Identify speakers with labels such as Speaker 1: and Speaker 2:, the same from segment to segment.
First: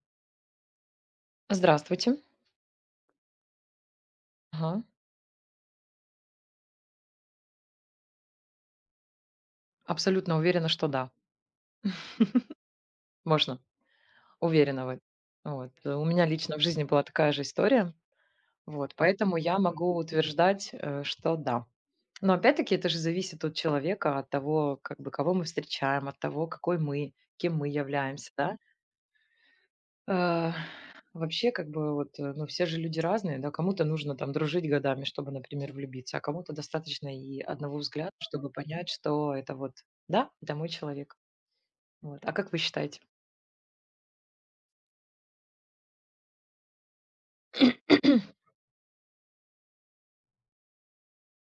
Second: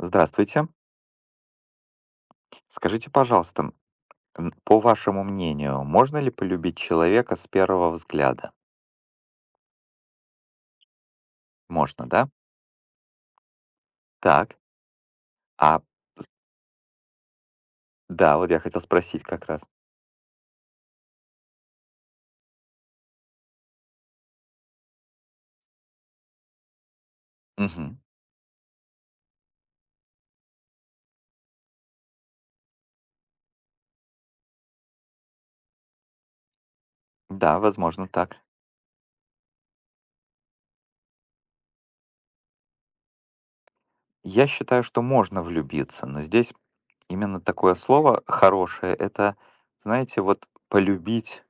Speaker 1: Здравствуйте.
Speaker 2: Здравствуйте.
Speaker 1: Скажите, пожалуйста, по
Speaker 2: Ага.
Speaker 1: вашему мнению, можно ли полюбить человека с первого взгляда?
Speaker 2: Абсолютно уверена, что да,
Speaker 1: Можно, да?
Speaker 2: можно.
Speaker 1: Так.
Speaker 2: Уверена в этом. Вот.
Speaker 1: А,
Speaker 2: У меня лично в жизни была такая же история.
Speaker 1: да, вот я хотел
Speaker 2: Вот,
Speaker 1: спросить
Speaker 2: поэтому
Speaker 1: как
Speaker 2: я
Speaker 1: раз.
Speaker 2: могу утверждать, что да. Но опять-таки это же зависит от человека, от того, как бы кого мы встречаем, от того, какой мы, кем мы
Speaker 1: Мгм.
Speaker 2: являемся, да. Э, Вообще, как бы вот, ну, все же люди разные, да, кому-то нужно там дружить годами, чтобы, например, влюбиться, а кому-то достаточно и
Speaker 1: Да,
Speaker 2: одного
Speaker 1: возможно,
Speaker 2: взгляда,
Speaker 1: так.
Speaker 2: чтобы понять, что это вот, да, это мой человек. Вот. А как вы считаете?
Speaker 1: Я считаю, что можно влюбиться, но здесь именно такое слово хорошее, это, знаете, вот полюбить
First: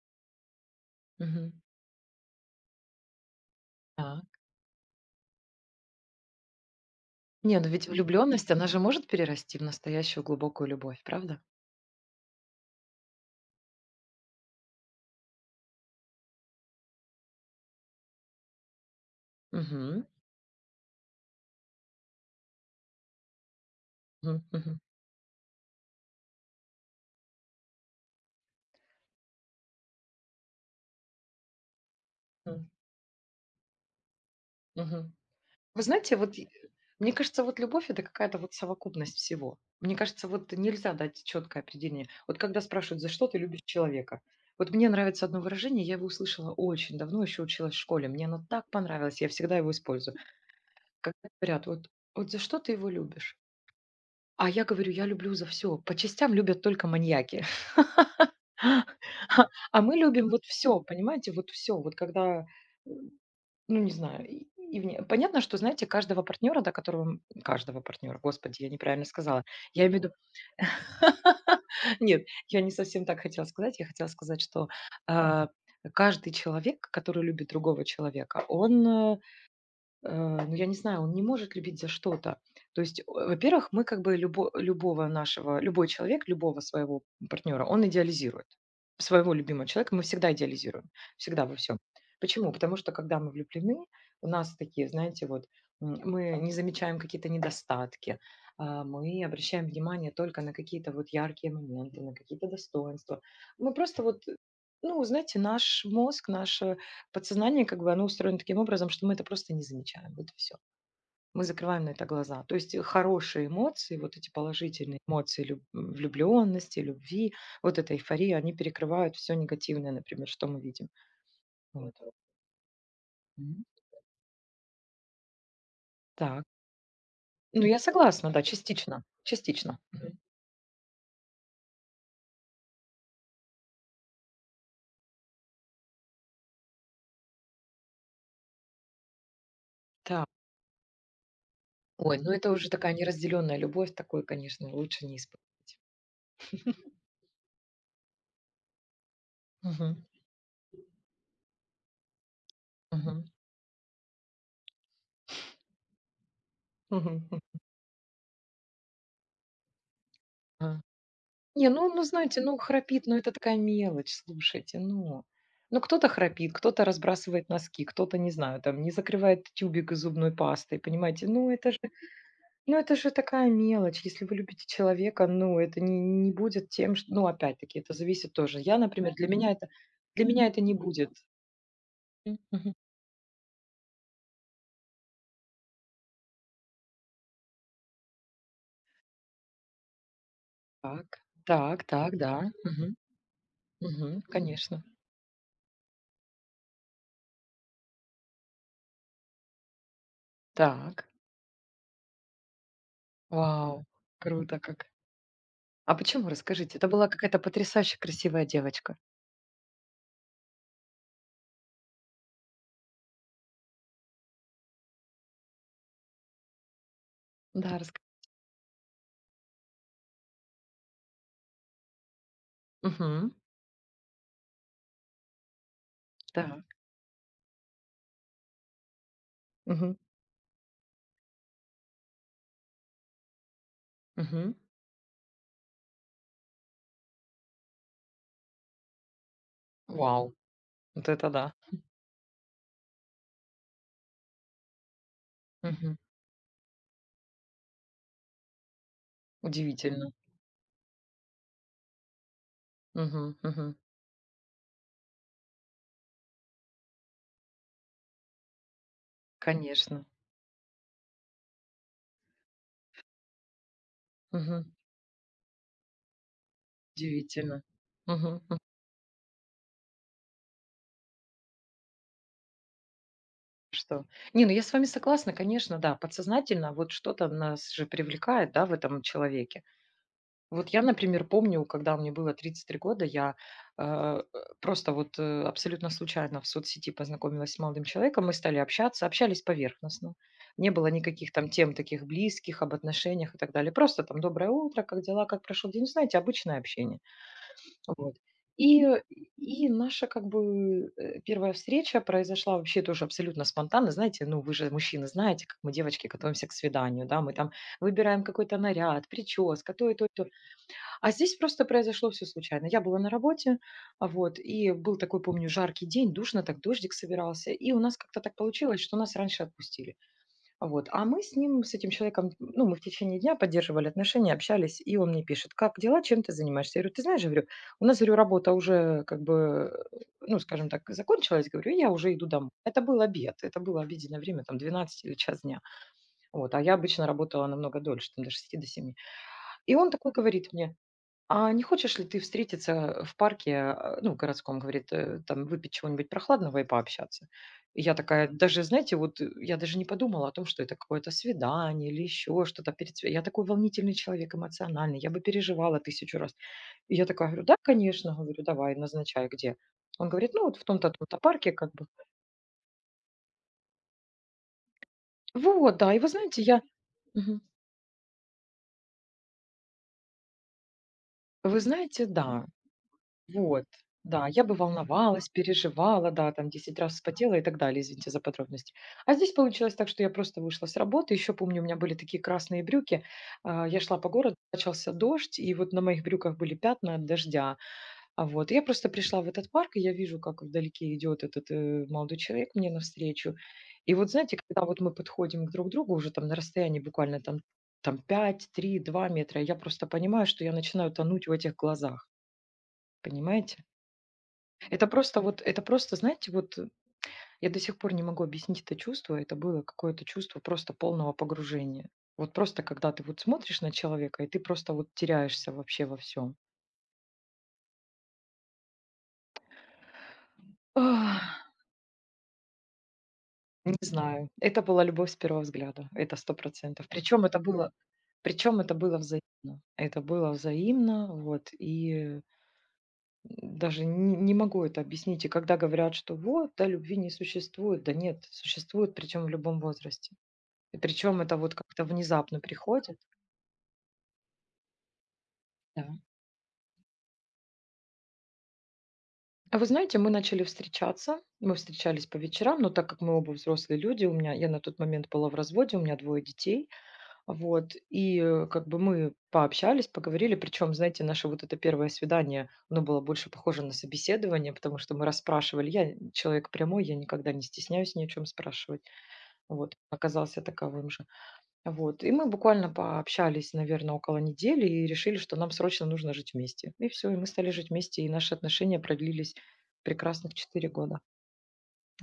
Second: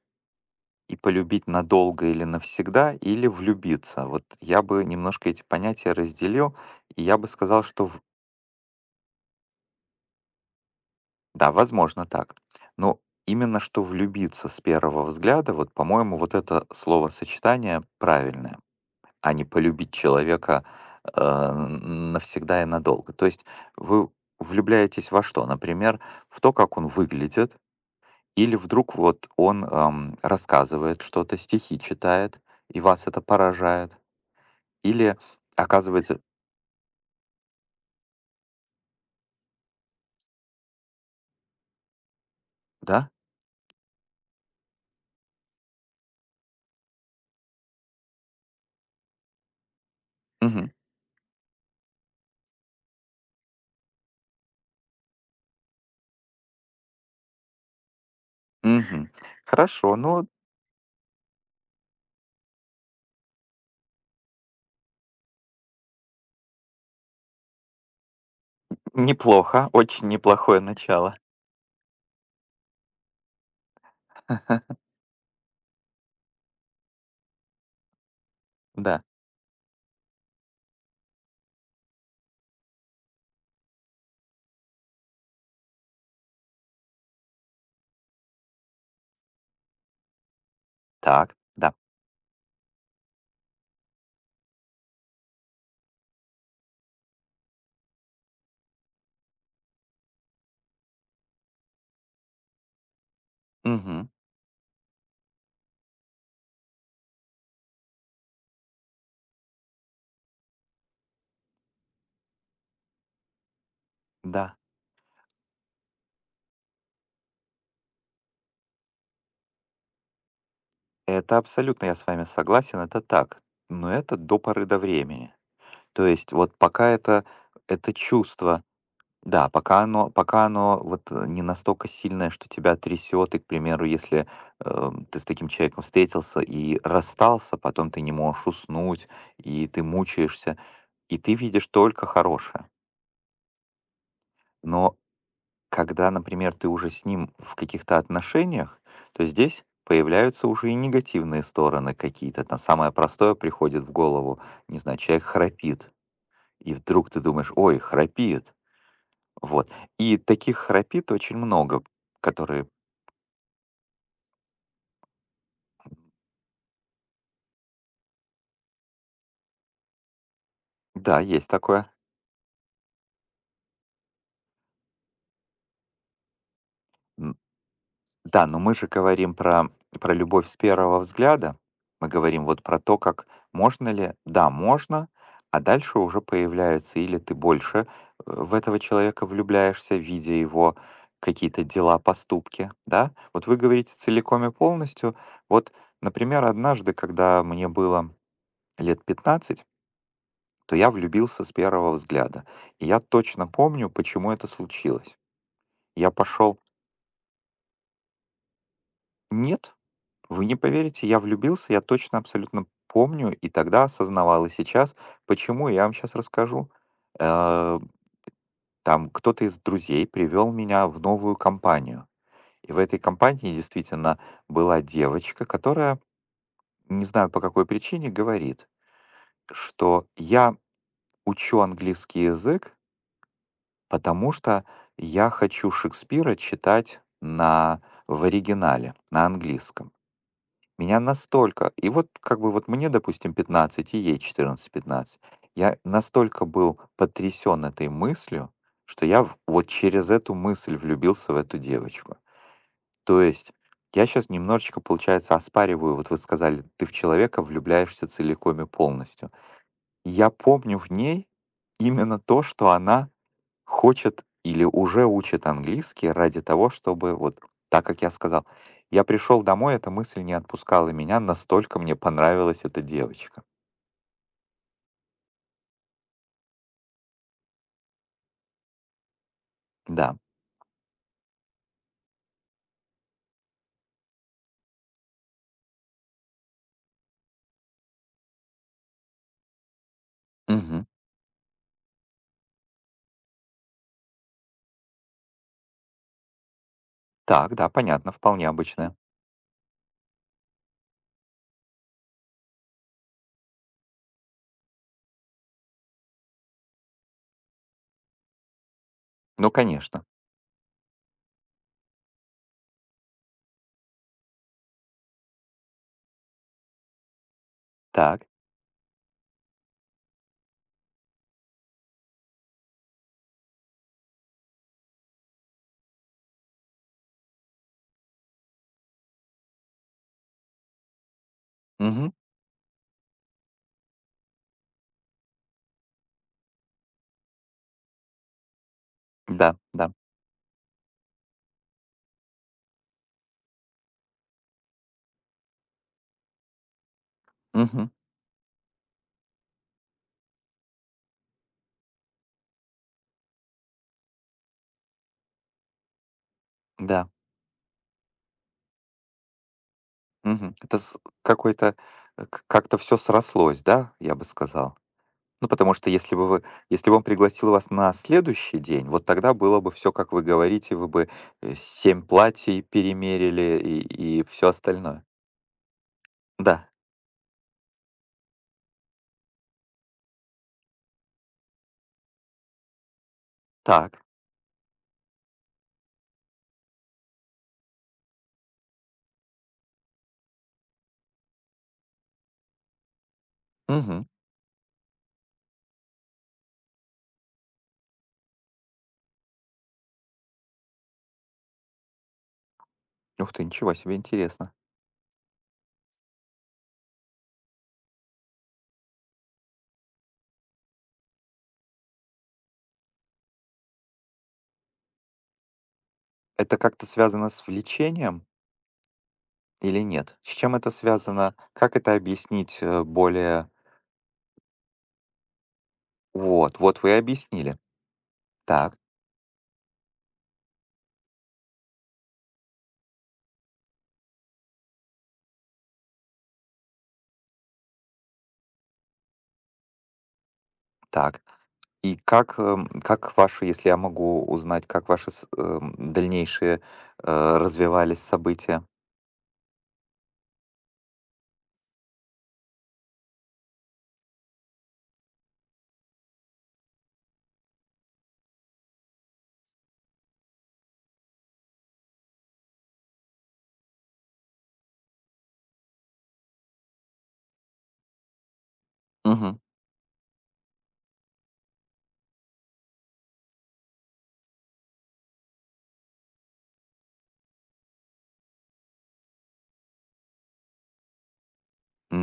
Speaker 1: и полюбить
Speaker 2: Мгм.
Speaker 1: надолго или навсегда, или влюбиться. Вот
Speaker 2: Так.
Speaker 1: я бы немножко эти понятия разделил, и я бы
Speaker 2: Не,
Speaker 1: сказал,
Speaker 2: ну ведь
Speaker 1: что
Speaker 2: влюбленность, она же может перерасти в настоящую глубокую любовь, правда?
Speaker 1: да, возможно, так. Но именно что влюбиться с первого взгляда, вот, по-моему, вот это словосочетание правильное, а не полюбить
Speaker 2: Мгм.
Speaker 1: человека э, навсегда и надолго. То есть вы
Speaker 2: Мгм. Мгм.
Speaker 1: влюбляетесь во что? Например, в то, как он выглядит, или вдруг вот он рассказывает что-то, стихи читает,
Speaker 2: М.
Speaker 1: и вас это поражает,
Speaker 2: Мгм.
Speaker 1: или
Speaker 2: Вы знаете,
Speaker 1: оказывается,
Speaker 2: вот мне кажется, вот любовь это какая-то вот совокупность всего. Мне кажется, вот нельзя дать четкое определение. Вот когда спрашивают,
Speaker 1: да?
Speaker 2: за что ты любишь человека? Вот мне нравится одно выражение, я его услышала очень давно, еще училась в школе. Мне оно так понравилось, я всегда его использую.
Speaker 1: Мгм.
Speaker 2: Когда говорят, вот, вот за что ты его любишь? А я говорю, я люблю за все. По частям любят только маньяки.
Speaker 1: Мгм.
Speaker 2: А
Speaker 1: Хорошо,
Speaker 2: мы
Speaker 1: ну
Speaker 2: любим вот все, понимаете, вот все. Вот когда, м, ну, не знаю, и вне понятно, что, знаете, каждого партнера, до которого каждого партнера, господи, я неправильно сказала.
Speaker 1: неплохо,
Speaker 2: Я имею в
Speaker 1: очень
Speaker 2: виду
Speaker 1: неплохое начало.
Speaker 2: Нет, я не совсем так хотела сказать. Я хотела сказать, что, а, каждый человек, который любит другого человека, он,
Speaker 1: Да.
Speaker 2: Э, ну, я не знаю, он не может любить за что-то. То есть, во-первых, мы как бы любо любого нашего любой человек, любого своего партнера, он идеализирует. Своего любимого человека мы всегда идеализируем,
Speaker 1: Так,
Speaker 2: всегда во
Speaker 1: да.
Speaker 2: всем. Почему? Потому что, когда мы влюблены, у нас такие, знаете, вот мы не замечаем какие-то недостатки, а, мы обращаем внимание только на какие-то вот яркие моменты, на какие-то достоинства. Мы просто
Speaker 1: Мгм.
Speaker 2: вот, ну, знаете, наш мозг, наш подсознание, как бы, оно устроено таким образом, что мы это просто не замечаем. Вот и все. Мы закрываем на это глаза. То есть, хорошие эмоции, вот эти
Speaker 1: Да,
Speaker 2: положительные эмоции влюбленности, любви, вот эта эйфория, они перекрывают всё негативное, например, что мы видим.
Speaker 1: это абсолютно
Speaker 2: Вот.
Speaker 1: я с вами согласен, это так.
Speaker 2: Мгм.
Speaker 1: Но это до поры до времени. То есть
Speaker 2: Так.
Speaker 1: вот пока это,
Speaker 2: Ну, я
Speaker 1: это
Speaker 2: согласна, да,
Speaker 1: чувство,
Speaker 2: частично,
Speaker 1: да,
Speaker 2: частично.
Speaker 1: пока оно,
Speaker 2: Мгм.
Speaker 1: пока оно вот не настолько сильное, что тебя трясет, и, к примеру, если ты с таким человеком встретился и расстался, потом ты не можешь уснуть, и ты
Speaker 2: Так.
Speaker 1: мучаешься, и ты видишь только
Speaker 2: Ой, ну это
Speaker 1: хорошее.
Speaker 2: уже такая неразделенная любовь, такой, конечно,
Speaker 1: Но
Speaker 2: лучше не испытывать.
Speaker 1: когда, например, ты уже с ним в каких-то отношениях, то здесь
Speaker 2: Мгм.
Speaker 1: появляются уже и негативные стороны какие-то. Там самое
Speaker 2: Мгм.
Speaker 1: простое приходит в голову, не знаю, человек храпит, и вдруг ты
Speaker 2: Мгм. М.
Speaker 1: думаешь, ой, храпит. Вот. И таких
Speaker 2: А.
Speaker 1: храпит очень
Speaker 2: Не,
Speaker 1: много,
Speaker 2: ну ну, знаете, ну,
Speaker 1: которые,
Speaker 2: храпит, ну, это такая мелочь, слушайте, ну. Ну, кто-то храпит, кто-то разбрасывает носки, кто-то, не знаю, там, не закрывает тюбик зубной пастой,
Speaker 1: да,
Speaker 2: понимаете?
Speaker 1: есть такое.
Speaker 2: Ну, это же такая мелочь. Если вы любите человека, ну, это не, не будет тем, что... Ну,
Speaker 1: М,
Speaker 2: опять-таки, это зависит
Speaker 1: Да, но
Speaker 2: тоже.
Speaker 1: мы
Speaker 2: Я,
Speaker 1: же
Speaker 2: например,
Speaker 1: говорим про
Speaker 2: для
Speaker 1: любовь
Speaker 2: меня
Speaker 1: с
Speaker 2: это не
Speaker 1: первого
Speaker 2: будет.
Speaker 1: взгляда. Мы
Speaker 2: М,
Speaker 1: говорим вот
Speaker 2: мгм.
Speaker 1: про то, как можно ли... Да, можно, а дальше уже появляются или ты больше в этого человека влюбляешься, видя его
Speaker 2: Так,
Speaker 1: какие-то
Speaker 2: так,
Speaker 1: дела,
Speaker 2: так, да.
Speaker 1: поступки,
Speaker 2: Мгм,
Speaker 1: да? Вот вы говорите
Speaker 2: мгм,
Speaker 1: целиком и
Speaker 2: конечно.
Speaker 1: полностью. Вот, например, однажды, когда мне было лет 15, то я
Speaker 2: Так,
Speaker 1: влюбился с первого взгляда. И я точно
Speaker 2: вау,
Speaker 1: помню, почему это
Speaker 2: круто как.
Speaker 1: случилось.
Speaker 2: А
Speaker 1: Я
Speaker 2: почему,
Speaker 1: пошел...
Speaker 2: расскажите, это была какая-то потрясающе красивая девочка?
Speaker 1: Нет, вы не поверите, я влюбился, я точно абсолютно помню, и тогда осознавал, и сейчас. Почему, я вам сейчас расскажу. Э,
Speaker 2: Да, раска
Speaker 1: Там кто-то из друзей привел меня в новую компанию. И в этой
Speaker 2: Мгм.
Speaker 1: компании действительно была девочка, которая,
Speaker 2: Так. Мгм.
Speaker 1: не знаю по какой причине, говорит,
Speaker 2: Мгм.
Speaker 1: что я учу английский язык, потому что я хочу Шекспира читать в оригинале, на английском.
Speaker 2: Вау,
Speaker 1: Меня
Speaker 2: вот это да.
Speaker 1: настолько и вот как бы вот мне, допустим, 15, и ей 14 15. Я
Speaker 2: Мгм.
Speaker 1: настолько был потрясен этой мыслью, что я в вот через
Speaker 2: Удивительно.
Speaker 1: эту мысль влюбился в эту девочку. То
Speaker 2: Мгм.
Speaker 1: есть
Speaker 2: Мгм.
Speaker 1: я сейчас немножечко, получается, оспариваю, вот вы сказали, ты в человека влюбляешься целиком и полностью.
Speaker 2: Конечно.
Speaker 1: И я помню в ней именно то, что она хочет
Speaker 2: Мгм.
Speaker 1: или уже учит английский ради того, чтобы вот
Speaker 2: Удивительно.
Speaker 1: так, как я
Speaker 2: Мгм.
Speaker 1: сказал.
Speaker 2: М.
Speaker 1: Я пришел домой, эта мысль не отпускала меня, настолько мне понравилась эта девочка.
Speaker 2: Что? Не, ну я с вами согласна, конечно, да, подсознательно вот что-то нас же привлекает, да, в этом человеке.
Speaker 1: Да.
Speaker 2: Вот я, например, помню, когда мне было 33 года, я, э, просто вот, абсолютно случайно в соцсети познакомилась с молодым человеком. Мы стали общаться, общались поверхностно. Не
Speaker 1: Мгм.
Speaker 2: было никаких там тем таких близких, об отношениях и так далее. Просто там доброе утро, как дела, как прошел день, знаете, обычное общение.
Speaker 1: Так, да, понятно,
Speaker 2: Вот.
Speaker 1: вполне
Speaker 2: И,
Speaker 1: обычная.
Speaker 2: э, и наша как бы первая встреча произошла вообще тоже абсолютно спонтанно. Знаете, ну вы же мужчины знаете, как мы девочки готовимся к свиданию, да, мы там выбираем какой-то наряд,
Speaker 1: Ну,
Speaker 2: прическа, то и
Speaker 1: конечно.
Speaker 2: то, и то. А здесь просто произошло все случайно. Я была на работе, вот, и был такой, помню, жаркий день, душно, так дождик собирался. И у нас как-то
Speaker 1: Так.
Speaker 2: так получилось, что нас раньше отпустили. А. Вот. А мы с ним, с этим человеком, ну, мы в течение дня поддерживали отношения, общались, и он мне пишет: "Как дела? Чем ты занимаешься?" Я говорю: "Ты знаешь, говорю, у нас, говорю, работа уже как бы, ну, скажем так, закончилась, говорю, и я
Speaker 1: Мгм.
Speaker 2: уже иду домой". Это был обед, это было обеденное время, там 12 или час дня. Вот. А я обычно работала намного дольше, там до 6, до 7.
Speaker 1: Да,
Speaker 2: И он
Speaker 1: да.
Speaker 2: такой говорит мне: а не хочешь ли ты встретиться в парке, а, ну, городском, говорит, там выпить чего-нибудь прохладного и пообщаться? И
Speaker 1: Мгм.
Speaker 2: я такая, даже, знаете, вот я даже не подумала о том, что это какое-то свидание или еще что-то Я такой волнительный человек, эмоциональный, я бы переживала тысячу раз. И я
Speaker 1: Да.
Speaker 2: такая говорю, да, конечно, говорю, давай, назначай, где. Он говорит, ну,
Speaker 1: Мгм.
Speaker 2: вот в
Speaker 1: Это
Speaker 2: том-то, том-то парке, как
Speaker 1: какой-то
Speaker 2: бы.
Speaker 1: как-то все срослось, да, я бы сказал. Ну, потому
Speaker 2: Вот,
Speaker 1: что
Speaker 2: да, и вы знаете, я...
Speaker 1: если бы он
Speaker 2: Мгм.
Speaker 1: пригласил вас на следующий день, вот тогда было бы все, как вы говорите, вы бы,
Speaker 2: Вы
Speaker 1: 7
Speaker 2: знаете, да,
Speaker 1: платьей перемерили
Speaker 2: вот,
Speaker 1: и
Speaker 2: да, я
Speaker 1: все
Speaker 2: бы
Speaker 1: остальное.
Speaker 2: волновалась, переживала, да, там
Speaker 1: Да,
Speaker 2: 10 раз вспотела и так далее, извините за подробности. А здесь получилось так, что я просто вышла с работы, еще помню, у меня были такие красные брюки, я шла
Speaker 1: так.
Speaker 2: по городу, начался дождь, и вот на моих брюках были пятна от дождя, а вот я просто пришла в этот парк, и я вижу, как вдалеке идет этот молодой человек мне навстречу, и
Speaker 1: Мгм.
Speaker 2: вот знаете, когда вот мы подходим друг к друг другу уже там на расстоянии буквально там 5, 3, 2 метра, я просто понимаю, что я начинаю тонуть в этих глазах,
Speaker 1: Ух ты,
Speaker 2: понимаете?
Speaker 1: ничего себе, интересно.
Speaker 2: Это просто вот, это просто, знаете, вот я до сих пор не могу объяснить это чувство. Это было какое-то чувство просто полного погружения. Вот просто когда ты вот смотришь на человека, и ты просто вот теряешься вообще во всем.
Speaker 1: Это как-то связано с влечением или нет? С чем это
Speaker 2: Ах,
Speaker 1: связано? Как это объяснить, более...
Speaker 2: не знаю. Это была любовь с первого взгляда. Это сто
Speaker 1: Вот, вот
Speaker 2: процентов.
Speaker 1: вы и
Speaker 2: Причем это
Speaker 1: объяснили.
Speaker 2: было, причем это
Speaker 1: Так,
Speaker 2: было взаимно. Это было взаимно, вот. Даже не могу это объяснить. И когда говорят, что вот, да, любви не существует, да нет, существует, причем в любом возрасте. И
Speaker 1: так.
Speaker 2: причем это вот как-то
Speaker 1: И
Speaker 2: внезапно приходит.
Speaker 1: как ваши, если я могу узнать, как ваши с
Speaker 2: Да.
Speaker 1: дальнейшие, развивались события?
Speaker 2: А вы знаете, мы начали встречаться, мы встречались по вечерам, но так как мы оба взрослые люди, у меня, я на тот момент была в разводе, у меня двое детей, вот, и как бы мы пообщались, поговорили, причем, знаете, наше вот это первое свидание, оно было больше похоже на собеседование, потому что мы расспрашивали, я человек прямой, я никогда не стесняюсь ни о чем спрашивать,
Speaker 1: Мгм.
Speaker 2: вот, оказался таковым же. Вот, и мы буквально пообщались, наверное, около недели и решили, что нам срочно нужно жить вместе. И все и мы стали жить вместе, и наши отношения продлились прекрасных 4 года.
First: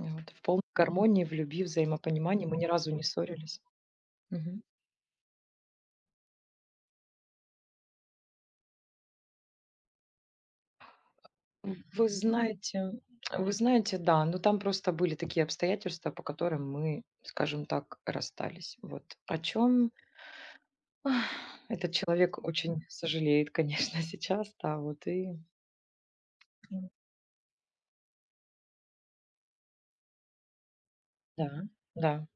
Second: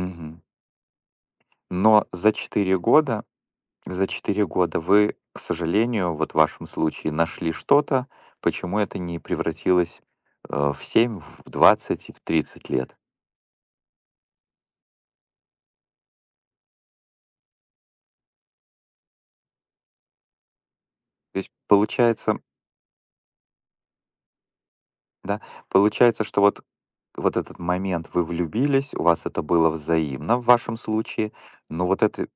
Speaker 2: Вот. В полной гармонии, в любви,
Speaker 1: Но за
Speaker 2: взаимопонимании мы ни
Speaker 1: четыре
Speaker 2: разу не
Speaker 1: года,
Speaker 2: ссорились.
Speaker 1: за четыре
Speaker 2: Мгм.
Speaker 1: года вы, к сожалению, вот в вашем случае нашли что-то, почему это не превратилось в 7, в 20,
Speaker 2: Вы
Speaker 1: и в 30
Speaker 2: знаете
Speaker 1: лет.
Speaker 2: вы знаете, да, но там просто были такие обстоятельства, по которым мы, скажем так, расстались. Вот. О чем?
Speaker 1: То есть
Speaker 2: Этот
Speaker 1: получается,
Speaker 2: человек очень сожалеет, конечно, сейчас, да, вот и
Speaker 1: да, получается, что вот,
Speaker 2: м,
Speaker 1: вот этот момент вы влюбились, у вас это было взаимно в вашем случае,
Speaker 2: да,
Speaker 1: но вот
Speaker 2: да.
Speaker 1: это,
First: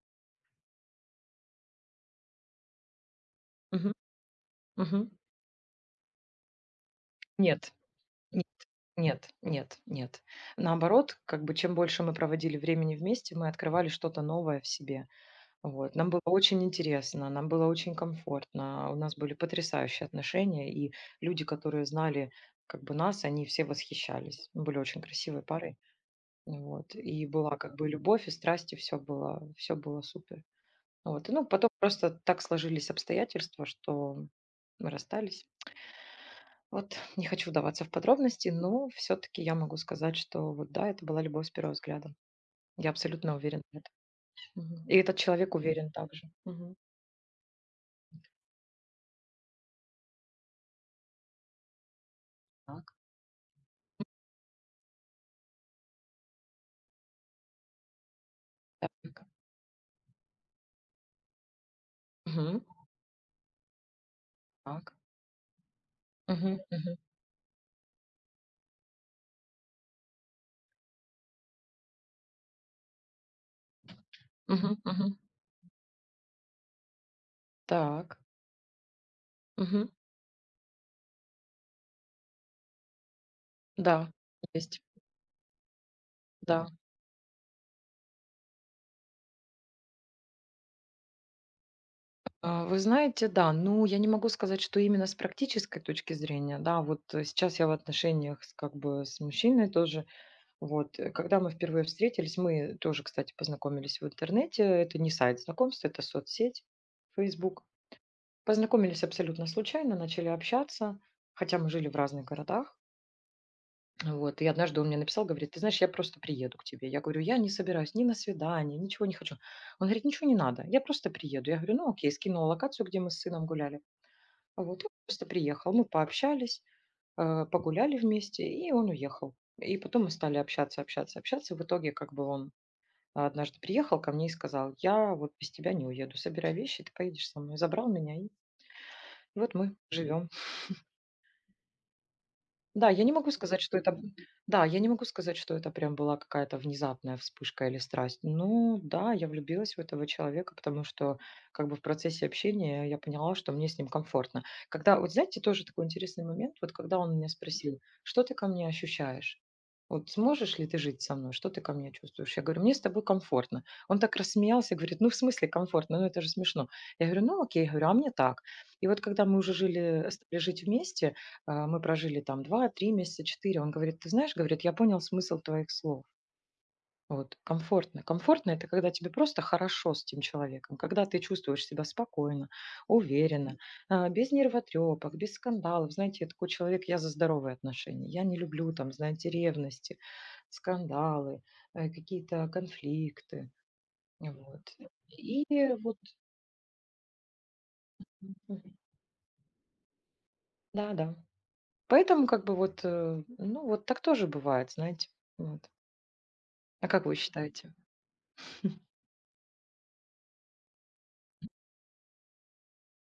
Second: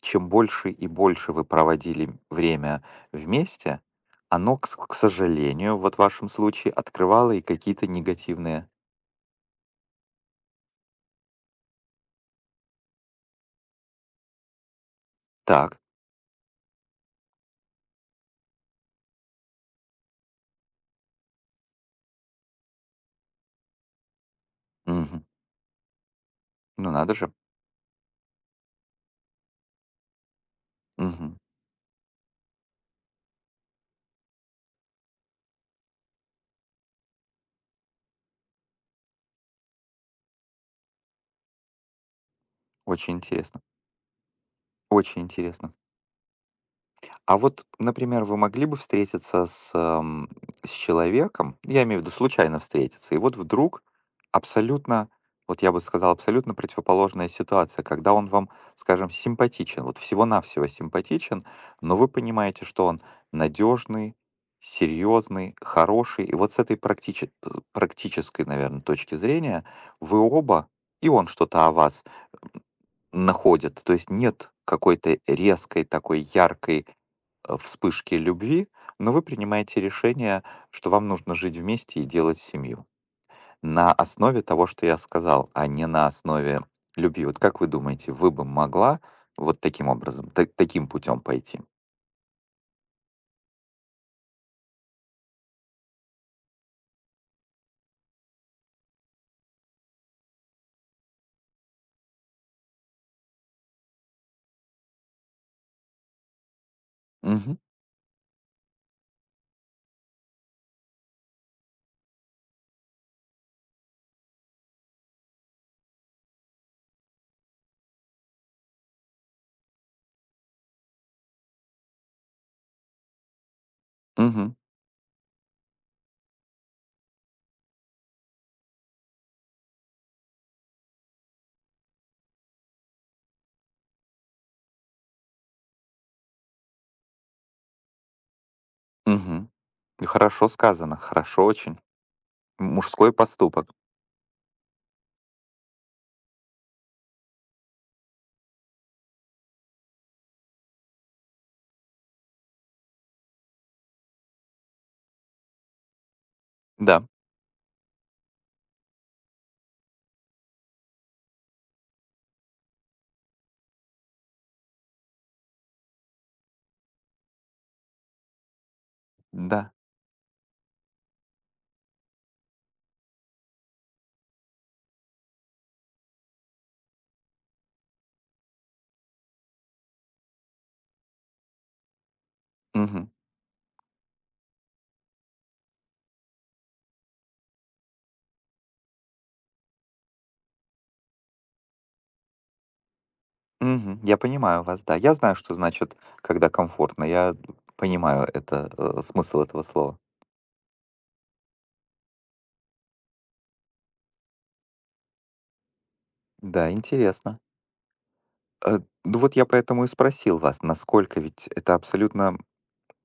Speaker 1: чем больше и больше вы проводили время вместе,
Speaker 2: Мгм,
Speaker 1: оно, к
Speaker 2: мгм.
Speaker 1: сожалению, вот в вашем случае открывало и
Speaker 2: Нет,
Speaker 1: какие-то
Speaker 2: Н
Speaker 1: негативные.
Speaker 2: нет, нет, нет. Наоборот, как бы чем больше мы проводили времени вместе, мы открывали что-то новое в себе.
Speaker 1: Так.
Speaker 2: Вот. Нам было очень интересно, нам было очень комфортно, у нас были потрясающие отношения, и люди, которые знали как бы нас, они все восхищались. Мы были очень
Speaker 1: Мгм.
Speaker 2: красивой парой.
Speaker 1: Ну
Speaker 2: Вот.
Speaker 1: надо
Speaker 2: И
Speaker 1: же.
Speaker 2: была как бы любовь и страсть, и все было супер. Вот. И,
Speaker 1: Мгм.
Speaker 2: ну, потом просто так сложились обстоятельства, что мы расстались. Вот не хочу вдаваться в подробности, но все-таки я могу сказать, что вот да, это была любовь с первого взгляда. Я
Speaker 1: Очень
Speaker 2: абсолютно
Speaker 1: интересно.
Speaker 2: уверена в этом. Мгм. И этот
Speaker 1: Очень
Speaker 2: человек
Speaker 1: интересно.
Speaker 2: уверен также. Мгм.
Speaker 1: А вот, например, вы могли бы встретиться с человеком, я имею в виду случайно
Speaker 2: Так.
Speaker 1: встретиться, и вот вдруг абсолютно, вот я бы сказал, абсолютно противоположная ситуация, когда он вам, скажем,
Speaker 2: Так.
Speaker 1: симпатичен, вот всего-навсего симпатичен, но вы
Speaker 2: Мгм.
Speaker 1: понимаете, что он надежный,
Speaker 2: Так.
Speaker 1: серьезный, хороший, и вот
Speaker 2: Мгм.
Speaker 1: с этой
Speaker 2: Мгм.
Speaker 1: практической, наверное, точки зрения вы оба, и он что-то о вас находит, то есть нет
Speaker 2: Мгм.
Speaker 1: какой-то
Speaker 2: Мгм.
Speaker 1: резкой такой яркой вспышки
Speaker 2: Так.
Speaker 1: любви, но вы принимаете
Speaker 2: Мгм.
Speaker 1: решение, что вам нужно жить вместе и делать семью. На
Speaker 2: Да,
Speaker 1: основе того,
Speaker 2: есть.
Speaker 1: что я сказал, а не на основе
Speaker 2: Да.
Speaker 1: любви. Вот как вы думаете, вы бы могла вот таким образом, таким путем пойти?
Speaker 2: Вы знаете, да, ну я не могу сказать, что именно с практической точки зрения, да, вот сейчас я в отношениях с, как бы с мужчиной тоже, вот, когда мы впервые встретились, мы тоже, кстати, познакомились в интернете. Это не сайт знакомств, это соцсеть,
Speaker 1: Угу,
Speaker 2: Facebook. Познакомились абсолютно случайно, начали общаться, хотя мы жили в разных городах. Вот, и однажды он мне написал, говорит, ты знаешь, я просто приеду к тебе. Я говорю, я не собираюсь ни на свидание, ничего не хочу. Он говорит, ничего не надо, я просто приеду. Я говорю, ну окей, скинула локацию, где мы с сыном гуляли.
Speaker 1: угу,
Speaker 2: А. Вот, он просто приехал, мы пообщались, погуляли вместе, и он уехал. И потом мы стали общаться, общаться, общаться. В итоге как бы он однажды приехал ко мне и сказал: "Я вот без тебя не уеду. Собирай вещи, ты поедешь со мной". Забрал меня, и
Speaker 1: угу.
Speaker 2: вот мы живем.
Speaker 1: Хорошо сказано, хорошо очень.
Speaker 2: Да, я
Speaker 1: Мужской
Speaker 2: не могу сказать,
Speaker 1: поступок.
Speaker 2: что это да, я не могу сказать, что это прям была какая-то внезапная вспышка или страсть. Ну да, я влюбилась в этого человека, потому что как бы в процессе общения я поняла, что мне с ним комфортно. Когда, вот знаете, тоже такой интересный момент, вот когда
Speaker 1: Да,
Speaker 2: он меня спросил, что ты ко мне ощущаешь? Вот сможешь ли ты жить со мной? Что ты ко мне чувствуешь? Я говорю, мне с тобой комфортно. Он так рассмеялся, говорит, ну в смысле комфортно? Ну это же смешно. Я говорю, ну окей, говорю, а мне так. И вот когда мы уже
Speaker 1: да.
Speaker 2: жили, стали жить вместе, мы прожили там 2, 3 месяца, 4. Он говорит: "Ты знаешь, говорит, я понял смысл твоих слов". Вот, комфортно. Комфортно - это когда тебе просто хорошо с тем человеком, когда ты чувствуешь себя спокойно,
Speaker 1: Угу,
Speaker 2: уверенно, без нервотрепок, без скандалов. Знаете, я такой человек, я за здоровые отношения. Я не люблю там, знаете, ревности, скандалы, какие-то конфликты.
Speaker 1: угу. Я понимаю
Speaker 2: Вот.
Speaker 1: вас, да. Я знаю,
Speaker 2: И
Speaker 1: что значит,
Speaker 2: вот
Speaker 1: когда комфортно. Я понимаю
Speaker 2: мгм.
Speaker 1: это, смысл этого слова.
Speaker 2: Да-да. Поэтому как бы вот, ну, вот так тоже бывает, знаете. Вот.
Speaker 1: Да,
Speaker 2: А как вы
Speaker 1: интересно.
Speaker 2: считаете?
Speaker 1: Э, ну вот я поэтому и спросил вас, насколько ведь это абсолютно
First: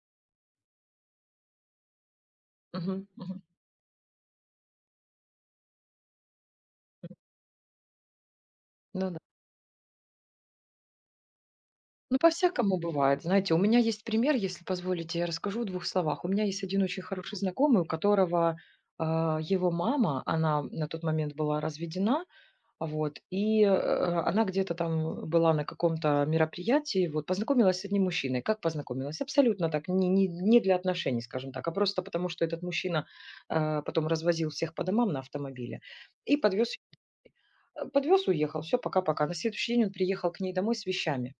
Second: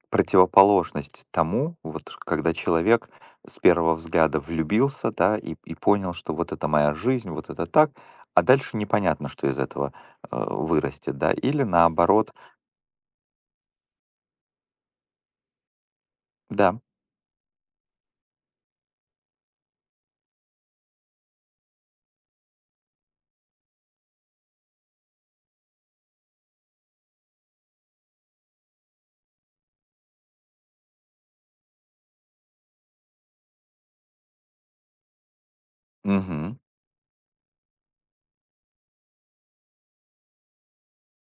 Speaker 1: противоположность тому, вот когда
Speaker 2: Мгм,
Speaker 1: человек
Speaker 2: мгм.
Speaker 1: с первого взгляда влюбился, да, и понял, что вот это моя жизнь, вот это так, а дальше
Speaker 2: Ну да.
Speaker 1: непонятно, что из этого вырастет, да, или
Speaker 2: Ну,
Speaker 1: наоборот,
Speaker 2: по-всякому бывает. Знаете, у меня есть пример, если позволите, я расскажу в двух словах. У меня есть
Speaker 1: да,
Speaker 2: один очень хороший знакомый, у которого, его мама, она на тот момент была разведена, а вот, и, она где-то там была на каком-то мероприятии, вот, познакомилась с одним мужчиной. Как познакомилась? Абсолютно так, не не не для отношений, скажем так, а просто потому, что этот мужчина, потом развозил всех по домам на автомобиле и
Speaker 1: угу,
Speaker 2: подвез. Подвёз, уехал. Все, пока-пока. На следующий день он приехал к ней домой с вещами.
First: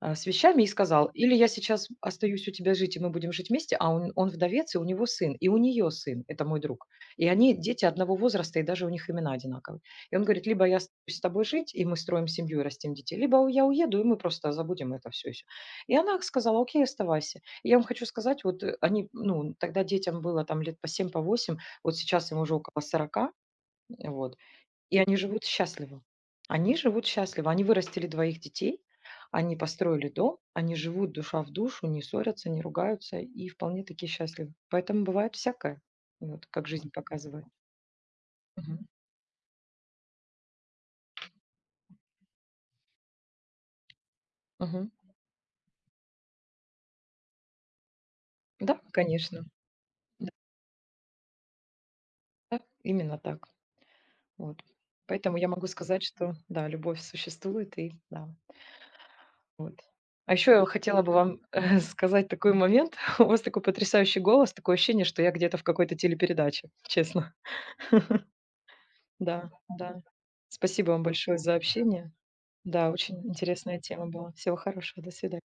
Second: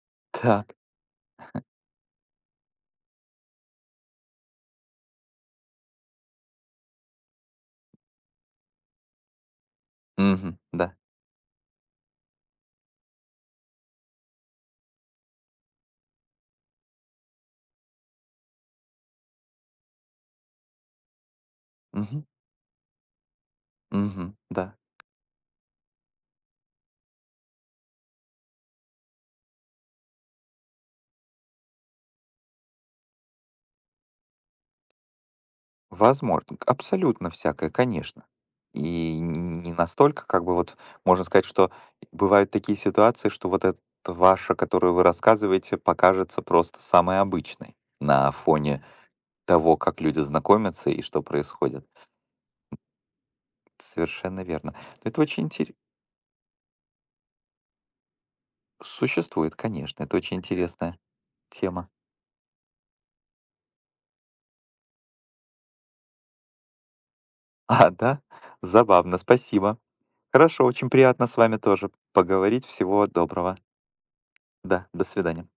Speaker 2: А, с вещами и
Speaker 1: так,
Speaker 2: сказал: "Или я сейчас остаюсь у тебя жить, и мы будем жить вместе". А он вдовец, и у него сын, и у нее сын. Это мой друг. И они дети одного возраста, и даже у них имена одинаковые. И он говорит:
Speaker 1: угу,
Speaker 2: "Либо я
Speaker 1: да,
Speaker 2: остаюсь с тобой жить, и мы строим семью и растим детей, либо у я уеду, и мы просто забудем это всё еще". И она сказала: "Окей, оставайся". И я вам хочу сказать, вот, они, ну, тогда детям было там лет по 7, по 8, вот
Speaker 1: угу,
Speaker 2: сейчас им уже около 40,
Speaker 1: угу,
Speaker 2: вот.
Speaker 1: да.
Speaker 2: И они живут счастливо. Они живут счастливо. Они вырастили двоих детей, они построили дом, они живут душа в душу, не ссорятся, не ругаются и вполне таки счастливы. Поэтому бывает всякое, вот
Speaker 1: Возможно,
Speaker 2: как жизнь
Speaker 1: абсолютно
Speaker 2: показывает.
Speaker 1: всякое, конечно.
Speaker 2: Мгм.
Speaker 1: И не настолько, как бы вот, можно сказать, что бывают такие ситуации, что вот эта ваша,
Speaker 2: Мгм.
Speaker 1: которую вы рассказываете, покажется просто самой обычной на
Speaker 2: Да,
Speaker 1: фоне
Speaker 2: конечно.
Speaker 1: того, как люди знакомятся и что происходит.
Speaker 2: Да, именно так.
Speaker 1: Совершенно
Speaker 2: Вот.
Speaker 1: верно. Но это
Speaker 2: Поэтому
Speaker 1: очень
Speaker 2: я могу
Speaker 1: интересно.
Speaker 2: сказать, что да, любовь существует и да,
Speaker 1: Существует,
Speaker 2: вот.
Speaker 1: конечно. Это
Speaker 2: А
Speaker 1: очень
Speaker 2: еще я
Speaker 1: интересная
Speaker 2: хотела бы вам,
Speaker 1: тема.
Speaker 2: сказать такой момент. У вас такой потрясающий голос, такое ощущение, что я где-то в какой-то телепередаче, честно.
Speaker 1: А, да? Забавно,
Speaker 2: Да,
Speaker 1: спасибо.
Speaker 2: да.
Speaker 1: Хорошо, очень
Speaker 2: Спасибо вам
Speaker 1: приятно с
Speaker 2: большое за
Speaker 1: вами тоже
Speaker 2: общение.
Speaker 1: поговорить.
Speaker 2: Да,
Speaker 1: Всего
Speaker 2: очень
Speaker 1: доброго.
Speaker 2: интересная тема была. Всего
Speaker 1: Да,
Speaker 2: хорошего,
Speaker 1: до
Speaker 2: до свидания.
Speaker 1: свидания.